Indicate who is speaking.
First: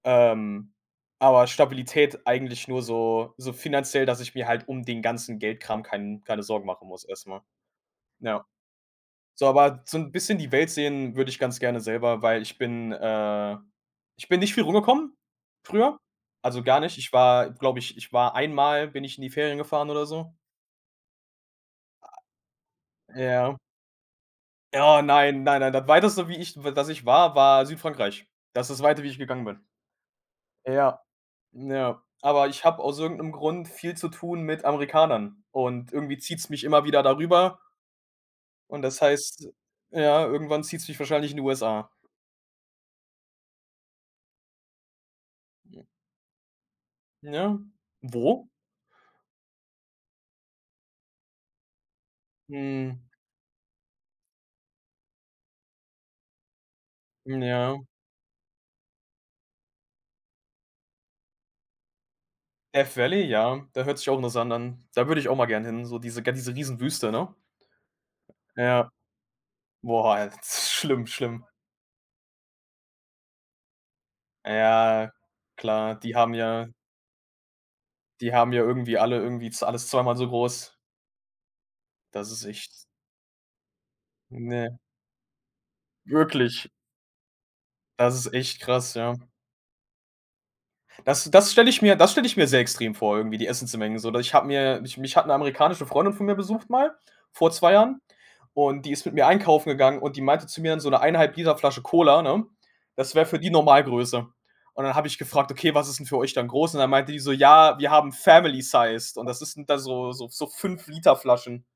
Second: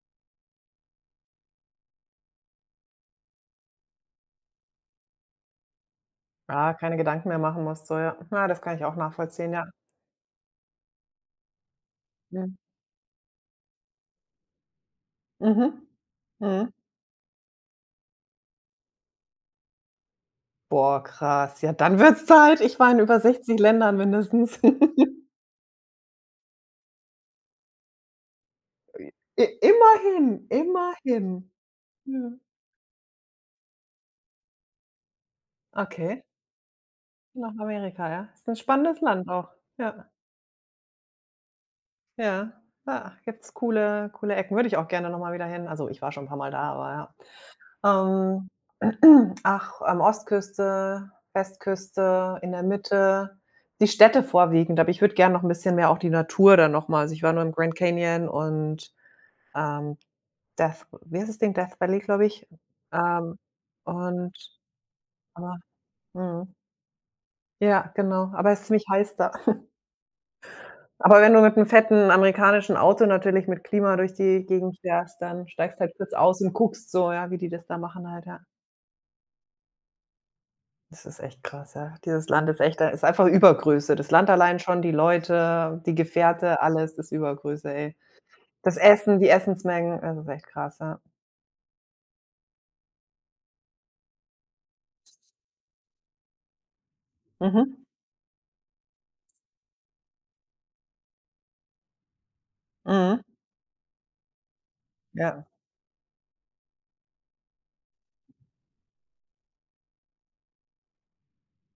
Speaker 1: Ähm, aber Stabilität eigentlich nur so so finanziell, dass ich mir halt um den ganzen Geld-Kram kein keine Sorgen
Speaker 2: Ah,
Speaker 1: machen
Speaker 2: keine
Speaker 1: muss erst
Speaker 2: Gedanken mehr
Speaker 1: mal.
Speaker 2: machen musst, so, ja.
Speaker 1: Ja.
Speaker 2: Na, das kann ich auch
Speaker 1: So,
Speaker 2: nachvollziehen, ja.
Speaker 1: aber so 'n bisschen die Welt sehen würde ich ganz gerne selber, weil
Speaker 2: Ja.
Speaker 1: ich bin, äh ich bin nicht viel rumgekommen
Speaker 2: Mhm,
Speaker 1: früher. Also,
Speaker 2: mhm.
Speaker 1: gar nicht. Ich war, glaube ich ich war einmal bin ich in die Ferien gefahren oder so.
Speaker 2: Boah, krass. Ja, dann wird's Zeit. Ich war in über
Speaker 1: Ja.
Speaker 2: 60 Ländern mindestens.
Speaker 1: Ja, nein, nein, nein. Das Weiteste, wie ich, w dass ich war, war Südfrankreich. Das ist das Weite, wie ich
Speaker 2: I
Speaker 1: gegangen bin.
Speaker 2: immerhin,
Speaker 1: Äh, ja,
Speaker 2: immerhin.
Speaker 1: ja.
Speaker 2: Mhm.
Speaker 1: Aber ich habe aus irgend 'nem Grund viel zu tun mit Amerikanern und irgendwie
Speaker 2: Okay.
Speaker 1: zieht's mich immer wieder da
Speaker 2: Nach
Speaker 1: rüber
Speaker 2: Amerika, ja? Ist 'n
Speaker 1: und
Speaker 2: spannendes
Speaker 1: das
Speaker 2: Land auch,
Speaker 1: heißt,
Speaker 2: ja.
Speaker 1: ja, irgendwann zieht's mich wahrscheinlich in die USA.
Speaker 2: Ja, ja, gibt's coole coole Ecken. Würde ich auch gerne noch mal wieder hin. Also, ich war schon 'n paar Mal da, aber
Speaker 1: Ja.
Speaker 2: ja.
Speaker 1: Wo?
Speaker 2: Ähm, ach, ähm, Ostküste, Westküste, in der
Speaker 1: Mhm.
Speaker 2: Mitte, die Städte vorwiegend, aber ich würde gern noch 'n bisschen mehr auch die Natur dann noch mal also, ich war
Speaker 1: Hm,
Speaker 2: nur im Grand
Speaker 1: ja.
Speaker 2: Canyon und, ähm, Death w wie heißt das Ding? Death Valley, glaube ich.
Speaker 1: Death Valley,
Speaker 2: Ähm,
Speaker 1: ja. Da hört sich auch
Speaker 2: und
Speaker 1: interessant an. Da würde ich auch mal
Speaker 2: ja,
Speaker 1: gern hin, so diese gan
Speaker 2: mhm.
Speaker 1: diese riesen Wüste, ne?
Speaker 2: Ja, genau, aber ist ziemlich
Speaker 1: Ja.
Speaker 2: heiß da.
Speaker 1: Boah, [unintelligible] schlimm,
Speaker 2: Aber wenn du
Speaker 1: schlimm.
Speaker 2: mit 'nem fetten amerikanischen Auto natürlich mit Klima durch die Gegend
Speaker 1: Ja
Speaker 2: fährst, dann steigst halt
Speaker 1: klar,
Speaker 2: kurz
Speaker 1: die haben
Speaker 2: aus und
Speaker 1: ja
Speaker 2: guckst so, ja, wie die das da machen halt,
Speaker 1: die
Speaker 2: ja.
Speaker 1: haben ja irgendwie alle irgendwie z alles zweimal so groß.
Speaker 2: Das ist echt krass, ja. Dieses
Speaker 1: Das ist
Speaker 2: Land ist echt
Speaker 1: echt
Speaker 2: da ist einfach Übergröße. Das Land allein
Speaker 1: Ne.
Speaker 2: schon, die Leute, die Gefährte,
Speaker 1: Wirklich?
Speaker 2: alles ist Übergröße, ey.
Speaker 1: Das ist echt
Speaker 2: Das
Speaker 1: krass, ja.
Speaker 2: Essen, die Essensmengen, es ist echt krass, ja.
Speaker 1: Das das stelle ich mir das stelle ich mir sehr extrem vor, irgendwie die Essensmengen so. Da ich habe mir mich mich hat 'ne amerikanische Freundin von mir besucht mal vor 2
Speaker 2: Mhm.
Speaker 1: Jahren und die ist mit mir einkaufen gegangen und die meinte zu mir dann so: „'Ne 1 1/2 l Flasche Cola, ne, das
Speaker 2: Mhm.
Speaker 1: wäre für die Normalgröße." Und dann habe ich
Speaker 2: Ja.
Speaker 1: gefragt: „Okay, was ist 'n für euch dann groß?“ Und dann meinte die so: „Ja, wir haben Family-sized." Und das ist 'n da so so so 5 l Flaschen.